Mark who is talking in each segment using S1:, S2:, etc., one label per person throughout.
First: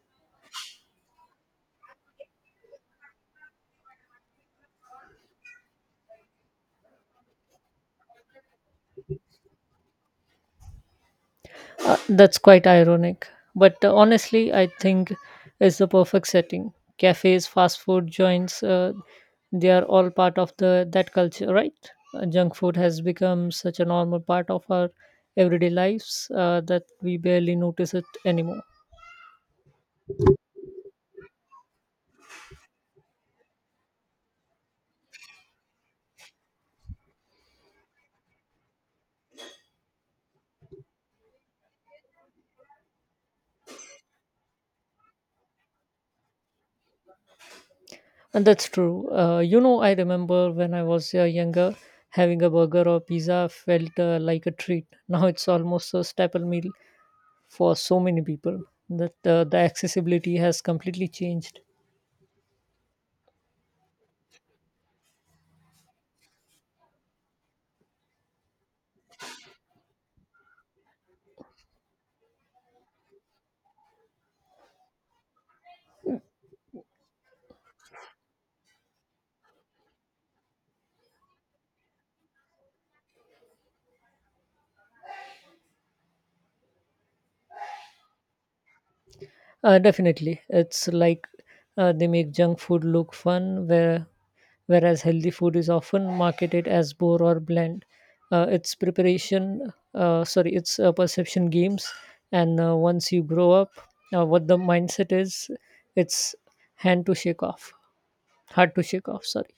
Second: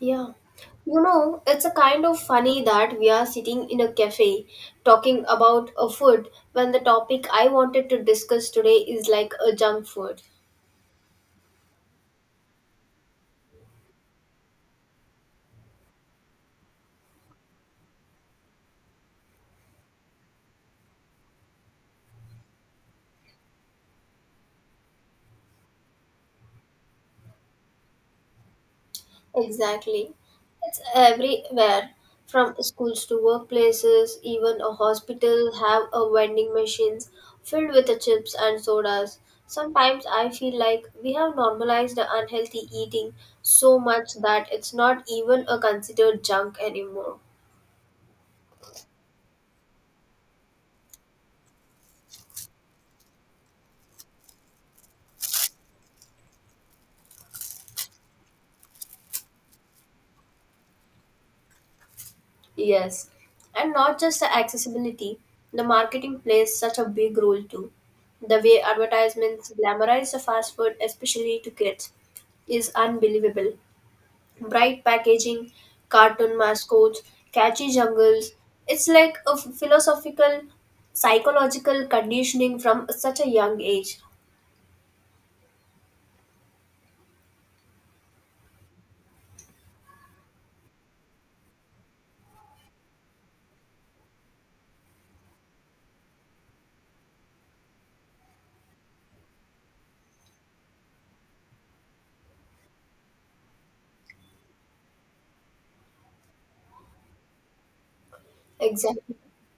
S1: Yeah. You know, it's a kind of funny that we are sitting in a cafe talking about a food when the topic I wanted to discuss today is like a junk food.
S2: That's quite ironic. But honestly, I think it's the perfect setting. Cafes, fast food joints, they are all part of the that culture, right? Junk food has become such a normal part of our everyday lives that we barely notice it anymore.
S1: Exactly. It's everywhere from schools to workplaces, even a hospital have a vending machines filled with the chips and sodas. Sometimes I feel like we have normalized the unhealthy eating so much that it's not even a considered junk anymore.
S2: And that's true. You know, I remember when I was younger, having a burger or pizza felt like a treat. Now it's almost a staple meal for so many people that the accessibility has completely changed.
S1: Yes, and not just the accessibility, the marketing plays such a big role too. The way advertisements glamorize the fast food, especially to kids, is unbelievable. Bright packaging, cartoon mascots, catchy jungles. It's like a philosophical, psychological conditioning from such a young age.
S2: Definitely, it's like they make junk food look fun, whereas healthy food is often marketed as bore or bland. It's perception games, and once you grow up, what the mindset is, it's hand to shake off, hard to shake
S1: Exactly.
S2: off. Sorry.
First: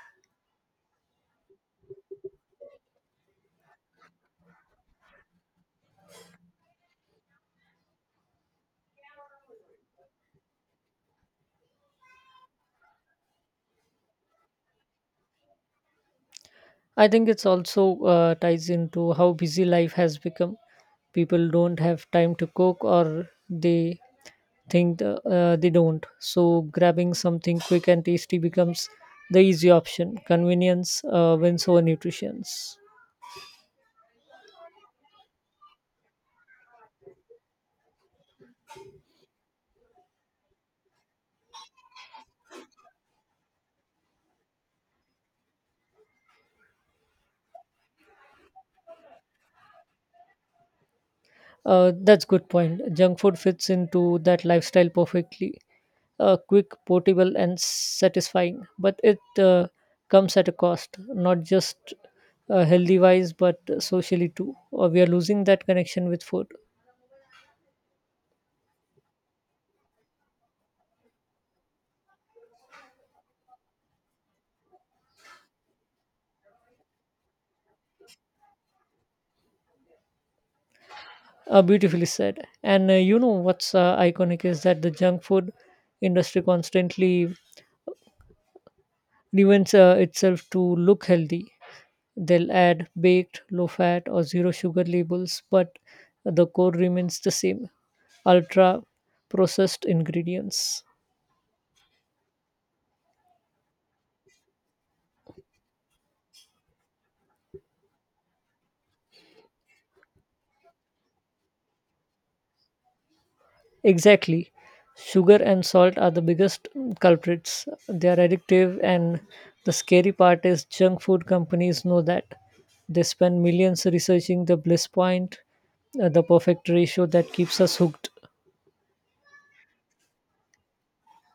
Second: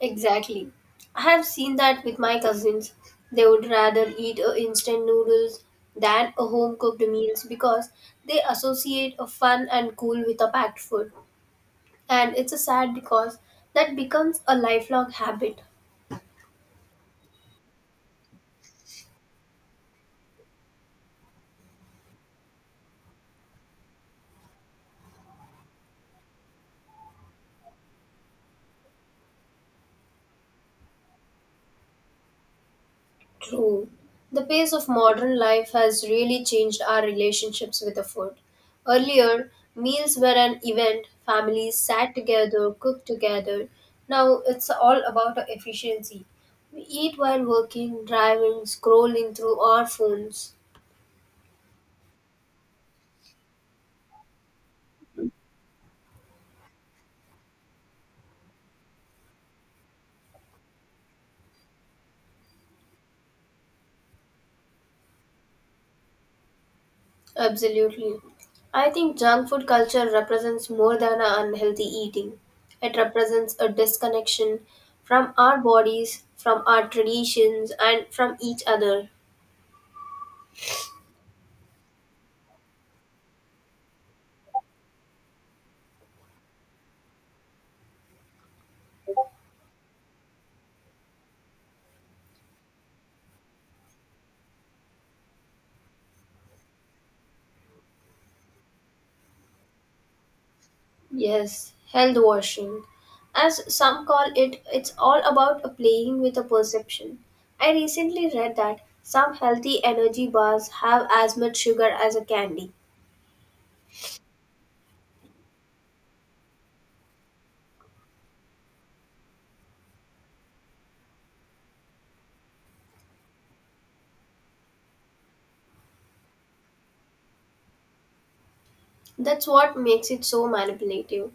S1: Exactly. I have seen that with my cousins. They would rather eat a instant noodles than a home cooked meals because they associate a fun and cool with a packed food. And it's a sad because that becomes a lifelong habit.
S2: I think it's also ties into how busy life has become. People don't have time to cook, or they think they don't. So grabbing something quick and tasty becomes the easy option. Convenience wins over nutrition.
S1: True. The pace of modern life has really changed our relationships with the food. Earlier, meals were an event, families sat together, cooked together. Now it's all about the efficiency. We eat while working, driving, scrolling through our phones.
S2: That's good point. Junk food fits into that lifestyle perfectly. Quick, portable, and satisfying. But it comes at a cost, not just healthy wise, but socially too. We are losing that connection with food.
S1: Absolutely. I think junk food culture represents more than a unhealthy eating. It represents a disconnection from our bodies, from our traditions, and from each other.
S2: Beautifully said. And you know what's iconic is that the junk food industry constantly reinvents itself to look healthy. They'll add baked, low fat, or zero sugar labels, but the core remains the same ultra processed ingredients.
S1: Yes, health washing. As some call it, it's all about a playing with a perception. I recently read that some healthy energy bars have as much sugar as a candy.
S2: Exactly. Sugar and salt are the biggest culprits. They are addictive, and the scary part is junk food companies know that. They spend millions researching the bliss point, the perfect ratio that keeps us hooked.
S1: That's what makes it so manipulative.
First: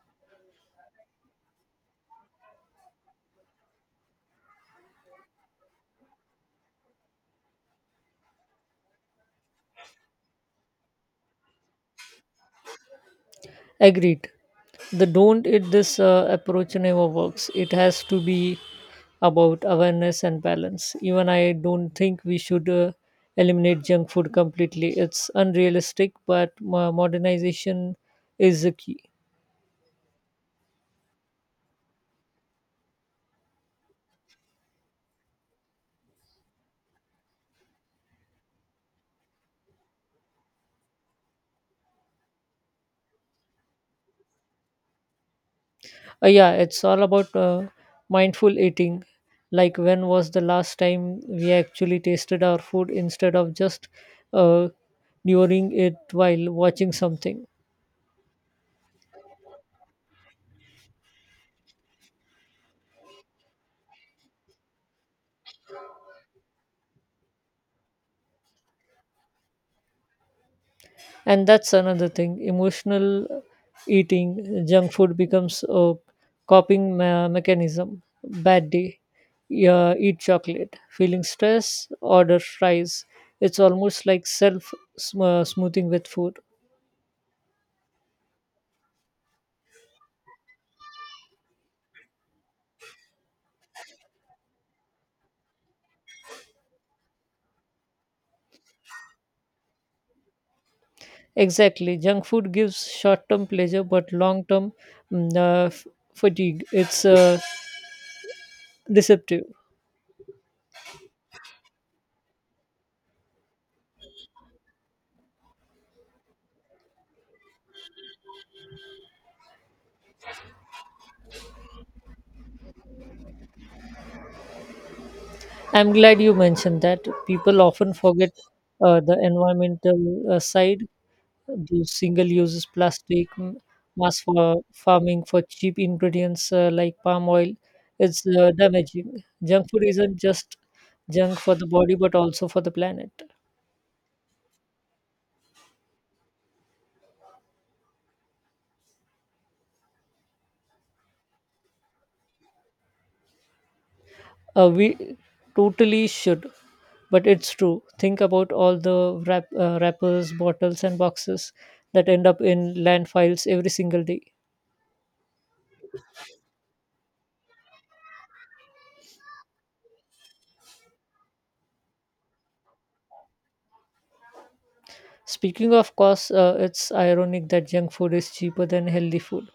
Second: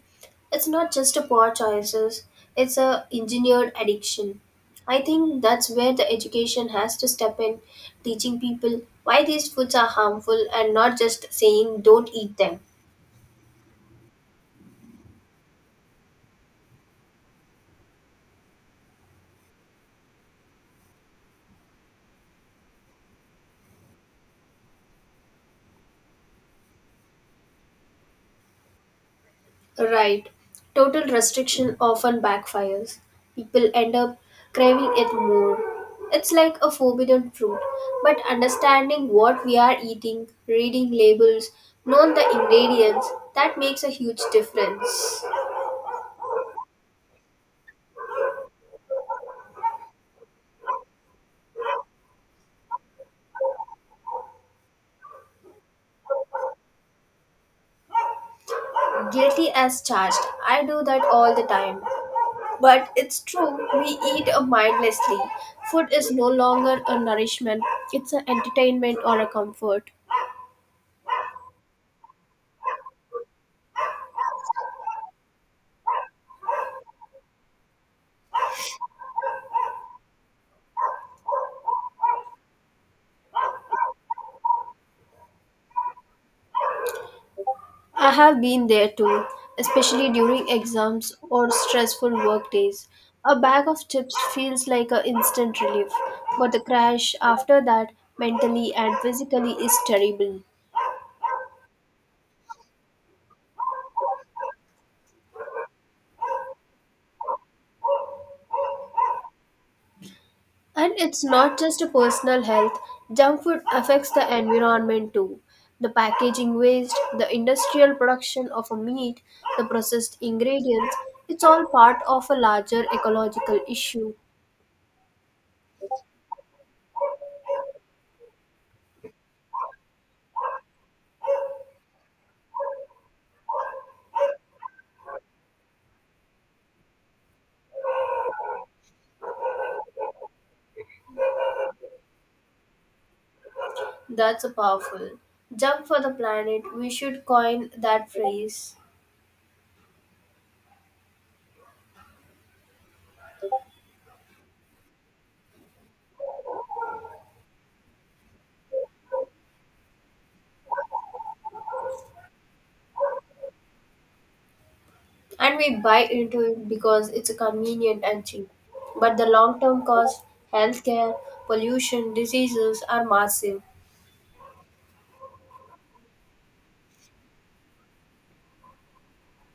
S1: It's not just a poor choices, it's a engineered addiction. I think that's where the education has to step in, teaching people why these foods are harmful and not just saying don't eat them.
S2: Agreed. The don't eat this approach never works. It has to be about awareness and balance. Even I don't think we should eliminate junk food completely. It's unrealistic, but modernization is the key.
S1: Right. Total restriction often backfires. People end up craving it more. It's like a forbidden fruit. But understanding what we are eating, reading labels, knowing the ingredients, that makes a huge difference.
S2: Yeah, it's all about mindful eating. Like, when was the last time we actually tasted our food instead of just uh, devouring it while watching something?
S1: Guilty as charged. I do that all the time. But it's true, we eat mindlessly. Food is no longer a nourishment, it's an entertainment or a comfort.
S2: And that's another thing. Emotional eating, junk food becomes a mechanism. Bad day, yeah, eat chocolate. Feeling stress, order fries. It's almost like self smoothing with food.
S1: I have been there too, especially during exams or stressful work days. A bag of chips feels like an instant relief, but the crash after that, mentally and physically, is terrible.
S2: Exactly. Junk food gives short term pleasure but long term mm, uh, f- fatigue. It's deceptive.
S1: And it's not just a personal health, junk food affects the environment too. The packaging waste, the industrial production of a meat, the processed ingredients, it's all part of a larger ecological issue.
S2: I'm glad you mentioned that. People often forget the environmental side, the single uses plastic, mass for farming for cheap ingredients like palm oil. It's damaging. Junk food isn't just junk for the body but also for the planet.
S1: That's a powerful. Jump for the planet. We should coin that phrase.
S2: We totally should, but it's true. Think about all the wrappers, bottles, and boxes that end up in landfills every single day.
S1: And we buy into it because it's convenient and cheap. But the long term cost, healthcare, pollution, diseases are massive.
S2: Speaking of cost, it's ironic that junk food is cheaper than healthy food.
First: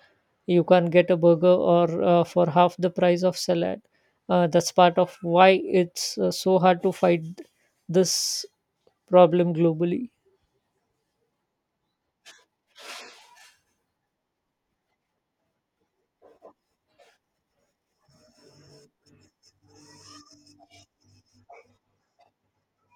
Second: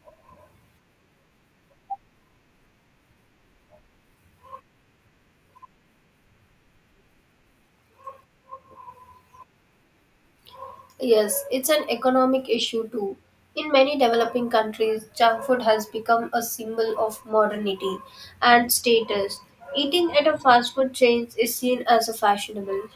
S2: You can get a burger or for half the price of salad. That's part of why it's so hard to fight this problem globally.
S1: Yes, it's an economic issue too. In many developing countries, junk food has become a symbol of modernity and status. Eating at a fast food chain is seen as a fashionable.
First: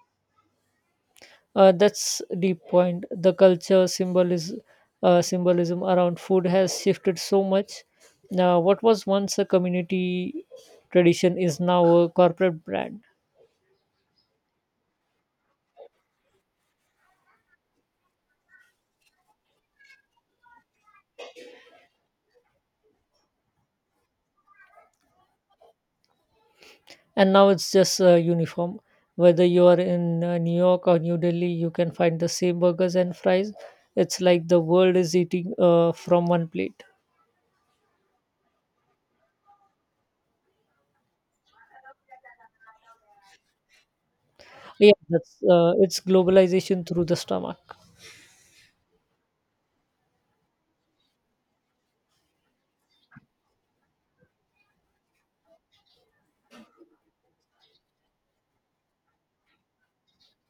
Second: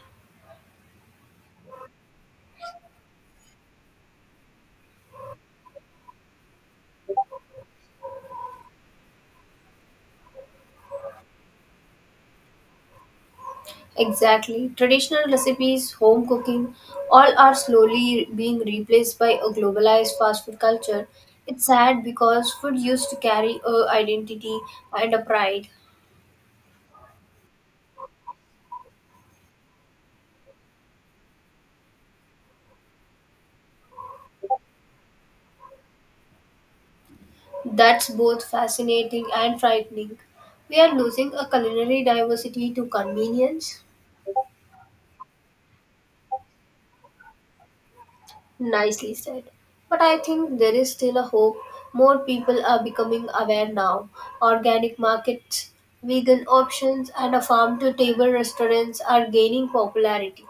S2: That's the point. The culture symbolism around food has shifted so much. Now, what was once a community tradition is now a corporate brand,
S1: Exactly. Traditional recipes, home cooking, all are slowly being replaced by a globalized fast food culture. It's sad because food used to carry a identity and a pride.
S2: and now it's just a uniform. Whether you are in New York or New Delhi, you can find the same burgers and fries. It's like the world is eating from one plate.
S1: That's both fascinating and frightening. We are losing a culinary diversity to convenience.
S2: Yeah, that's it's globalization through the stomach.
S1: Nicely said. But I think there is still a hope. More people are becoming aware now. Organic markets, vegan options, and a farm to table restaurants are gaining popularity.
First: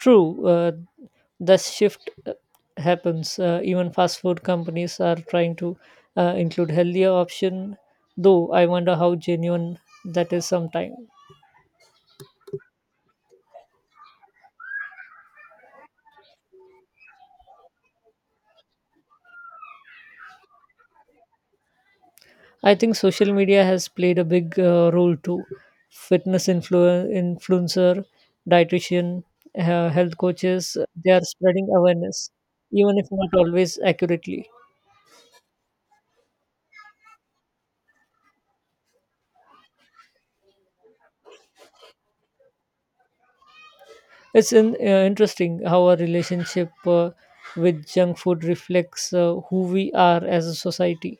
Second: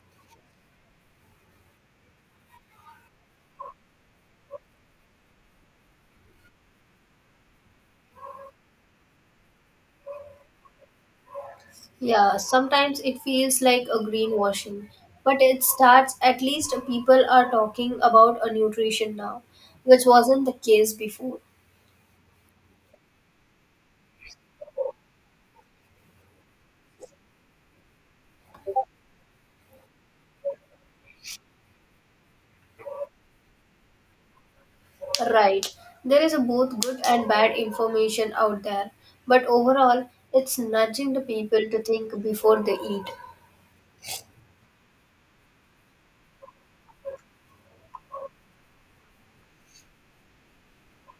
S2: True, the shift happens. Even fast food companies are trying to include healthier option, though I wonder how genuine that is sometimes.
S1: Yeah, sometimes it feels like a greenwashing, but it starts at least people are talking about a nutrition now, which wasn't the case before.
S2: I think social media has played a big role too. Fitness influencer, dietitian, health coaches, they are spreading awareness, even if not always accurately.
S1: Right. There is a both good and bad information out there, but overall, it's nudging the people to think before they eat.
S2: It's interesting how our relationship with junk food reflects who we are as a society.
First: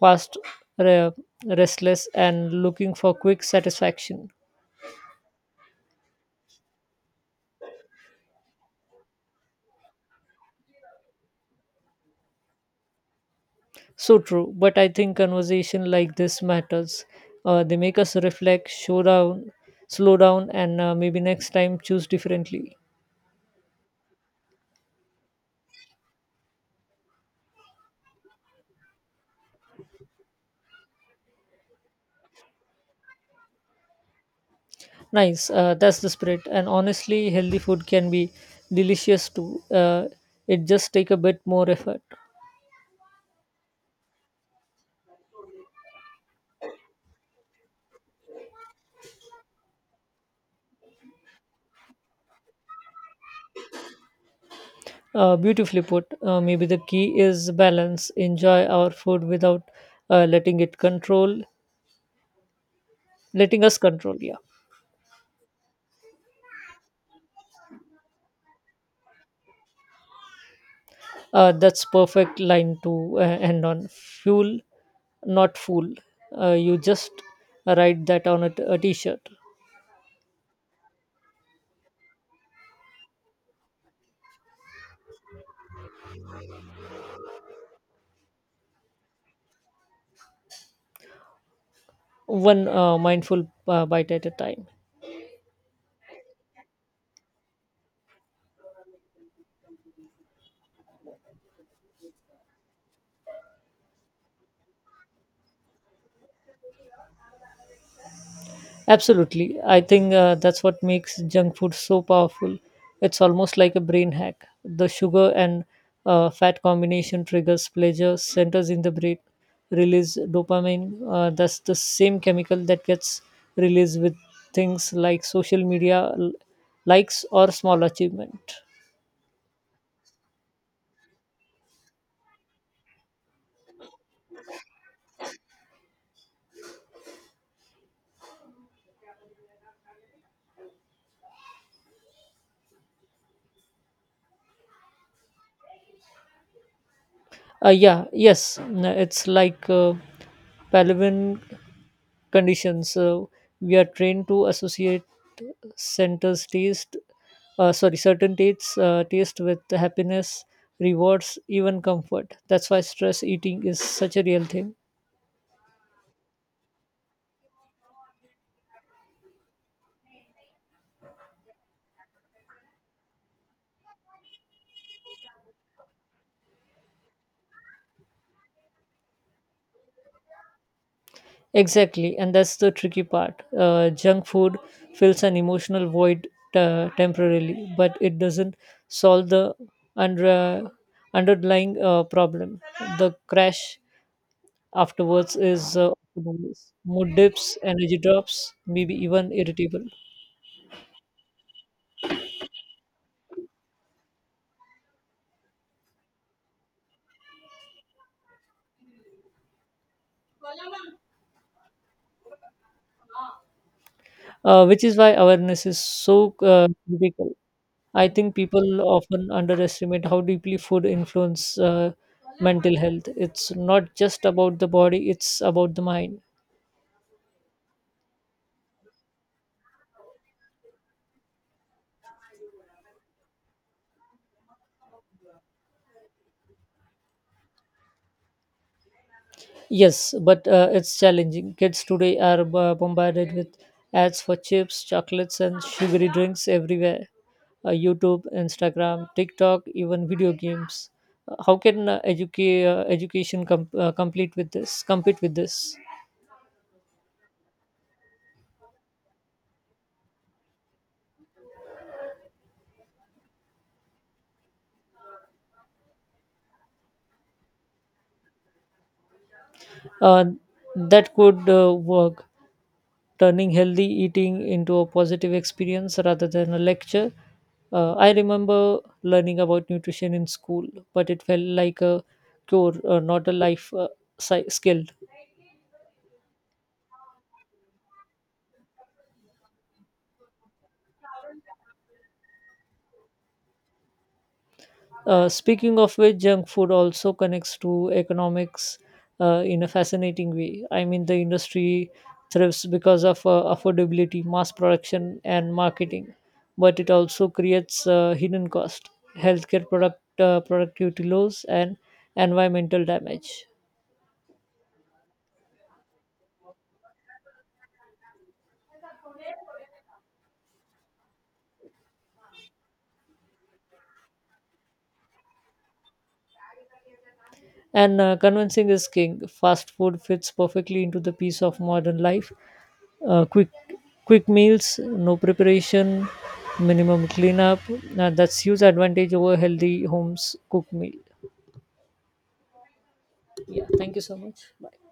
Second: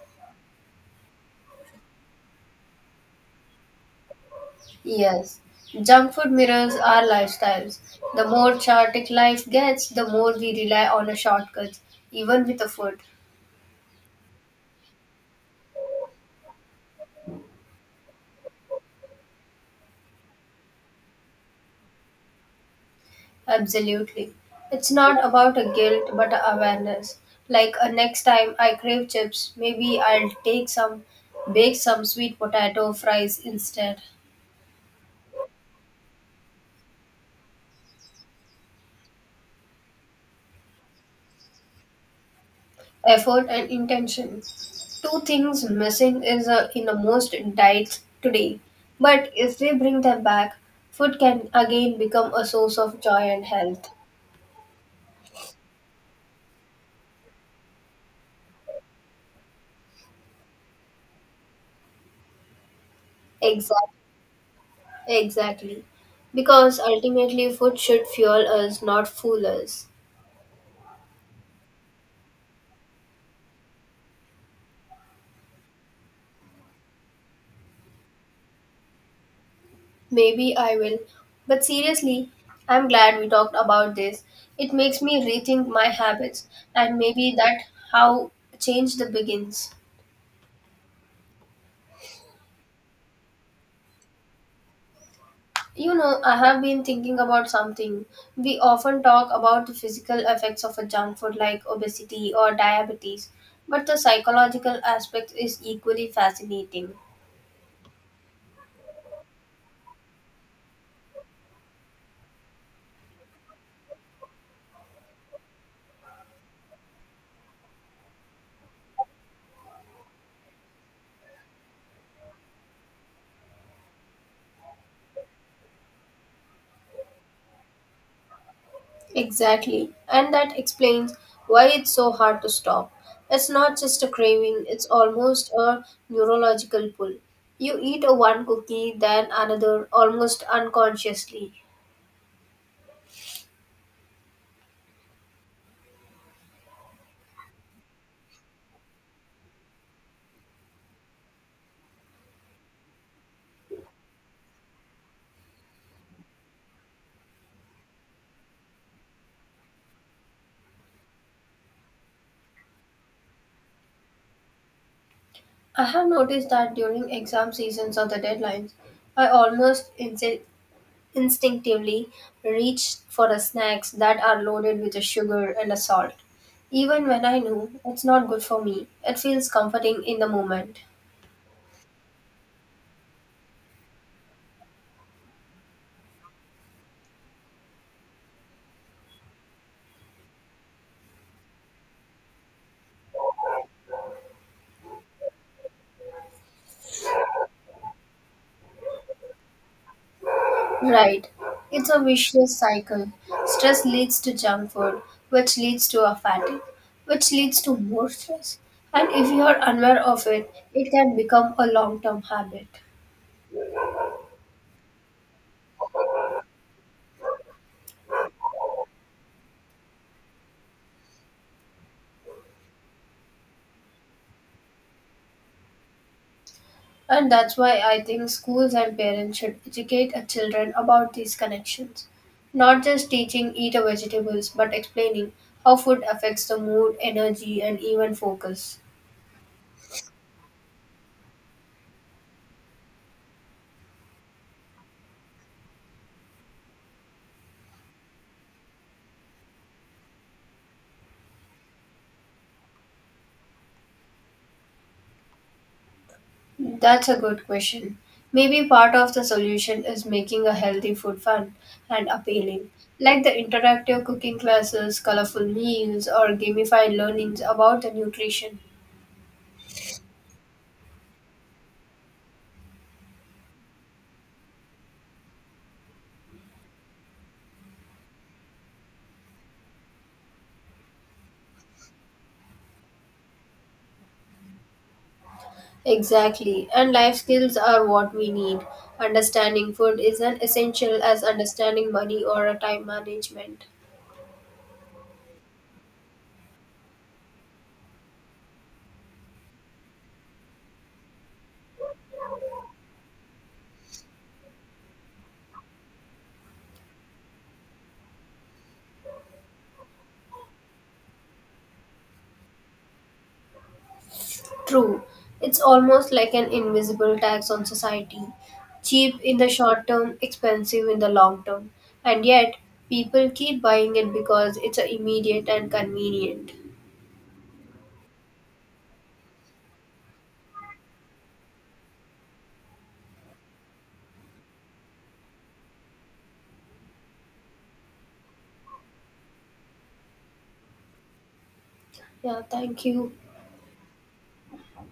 S2: Fast, re- restless, and looking for quick satisfaction.
S1: Yes, junk food mirrors our lifestyles. The more chaotic life gets, the more we rely on a shortcut, even with the food.
S2: So true, but I think conversation like this matters. They make us reflect, slow down, and maybe next time choose differently.
S1: Absolutely. It's not about a guilt but a awareness. Like next time I crave chips, maybe I'll take some, bake some sweet potato fries instead.
S2: Nice, that's the spirit. And honestly, healthy food can be delicious too. It just take a bit more effort.
S1: Effort and intention. Two things missing is in the most diets today. But if we bring them back, food can again become a source of joy and health.
S2: Beautifully put. Maybe the key is balance. Enjoy our food without letting it control, letting us
S1: Exact,
S2: control. Yeah.
S1: exactly. Because ultimately, food should fuel us, not fool us.
S2: That's perfect line to end on. Fuel, not fool. You just write that on a t a t-shirt.
S1: Maybe I will. But seriously, I'm glad we talked about this. It makes me rethink my habits, and maybe that how change the begins.
S2: One mindful bite at a time.
S1: You know, I have been thinking about something. We often talk about the physical effects of a junk food like obesity or diabetes, but the psychological aspect is equally fascinating.
S2: Absolutely. I think that's what makes junk food so powerful. It's almost like a brain hack. The sugar and fat combination triggers pleasure centers in the brain, release dopamine. That's the same chemical that gets released with things like social media likes or small achievement.
S1: Exactly. And that explains why it's so hard to stop. It's not just a craving, it's almost a neurological pull. You eat a one cookie, then another, almost unconsciously.
S2: Yeah, yes. It's like Palevin conditions. So we are trained to associate centers taste, certain tastes, taste with happiness, rewards, even comfort. That's why stress eating is such a real thing.
S1: I have noticed that during exam seasons or the deadlines, I almost instinctively reach for the snacks that are loaded with a sugar and a salt. Even when I know it's not good for me, it feels comforting in the moment.
S2: Exactly, and that's the tricky part. Junk food fills an emotional void temporarily, but it doesn't solve the under, underlying problem. The crash afterwards is mood dips, energy drops, maybe even irritable,
S1: Right. It's a vicious cycle. Stress leads to junk food, which leads to a fatigue, which leads to more stress. And if you are unaware of it, it can become a long term habit.
S2: which is why awareness is so critical. I think people often underestimate how deeply food influences mental health. It's not just about the body; it's about the mind.
S1: And that's why I think schools and parents should educate our children about these connections. Not just teaching eat a vegetables, but explaining how food affects the mood, energy, and even focus.
S2: Yes, but it's challenging. Kids today are bombarded with ads for chips, chocolates, and sugary drinks everywhere. YouTube, Instagram, TikTok, even video games. How can educa- education com- complete with this? Compete with this?
S1: That's a good question. Maybe part of the solution is making a healthy food fun and appealing, like the interactive cooking classes, colorful meals, or gamified learnings about the nutrition.
S2: Uh, that could work, turning healthy eating into a positive experience rather than a lecture. I remember learning about nutrition in school, but it felt like a cure, not a life skill.
S1: Exactly. And life skills are what we need. Understanding food is an essential as understanding money or a time management.
S2: Speaking of which, junk food also connects to economics in a fascinating way. I mean, the industry thrives because of affordability, mass production, and marketing, but it also creates hidden cost, healthcare productivity loss, and environmental damage.
S1: True. It's almost like an invisible tax on society. Cheap in the short term, expensive in the long term. And yet, people keep buying it because it's a immediate and convenient.
S2: And convincing is king. Fast food fits perfectly into the piece of modern life. Uh, quick, Quick meals, no preparation, minimum cleanup. That's huge advantage over healthy homes cooked meal.
S1: Yeah, thank you.
S2: Yeah. Thank you so much. Bye.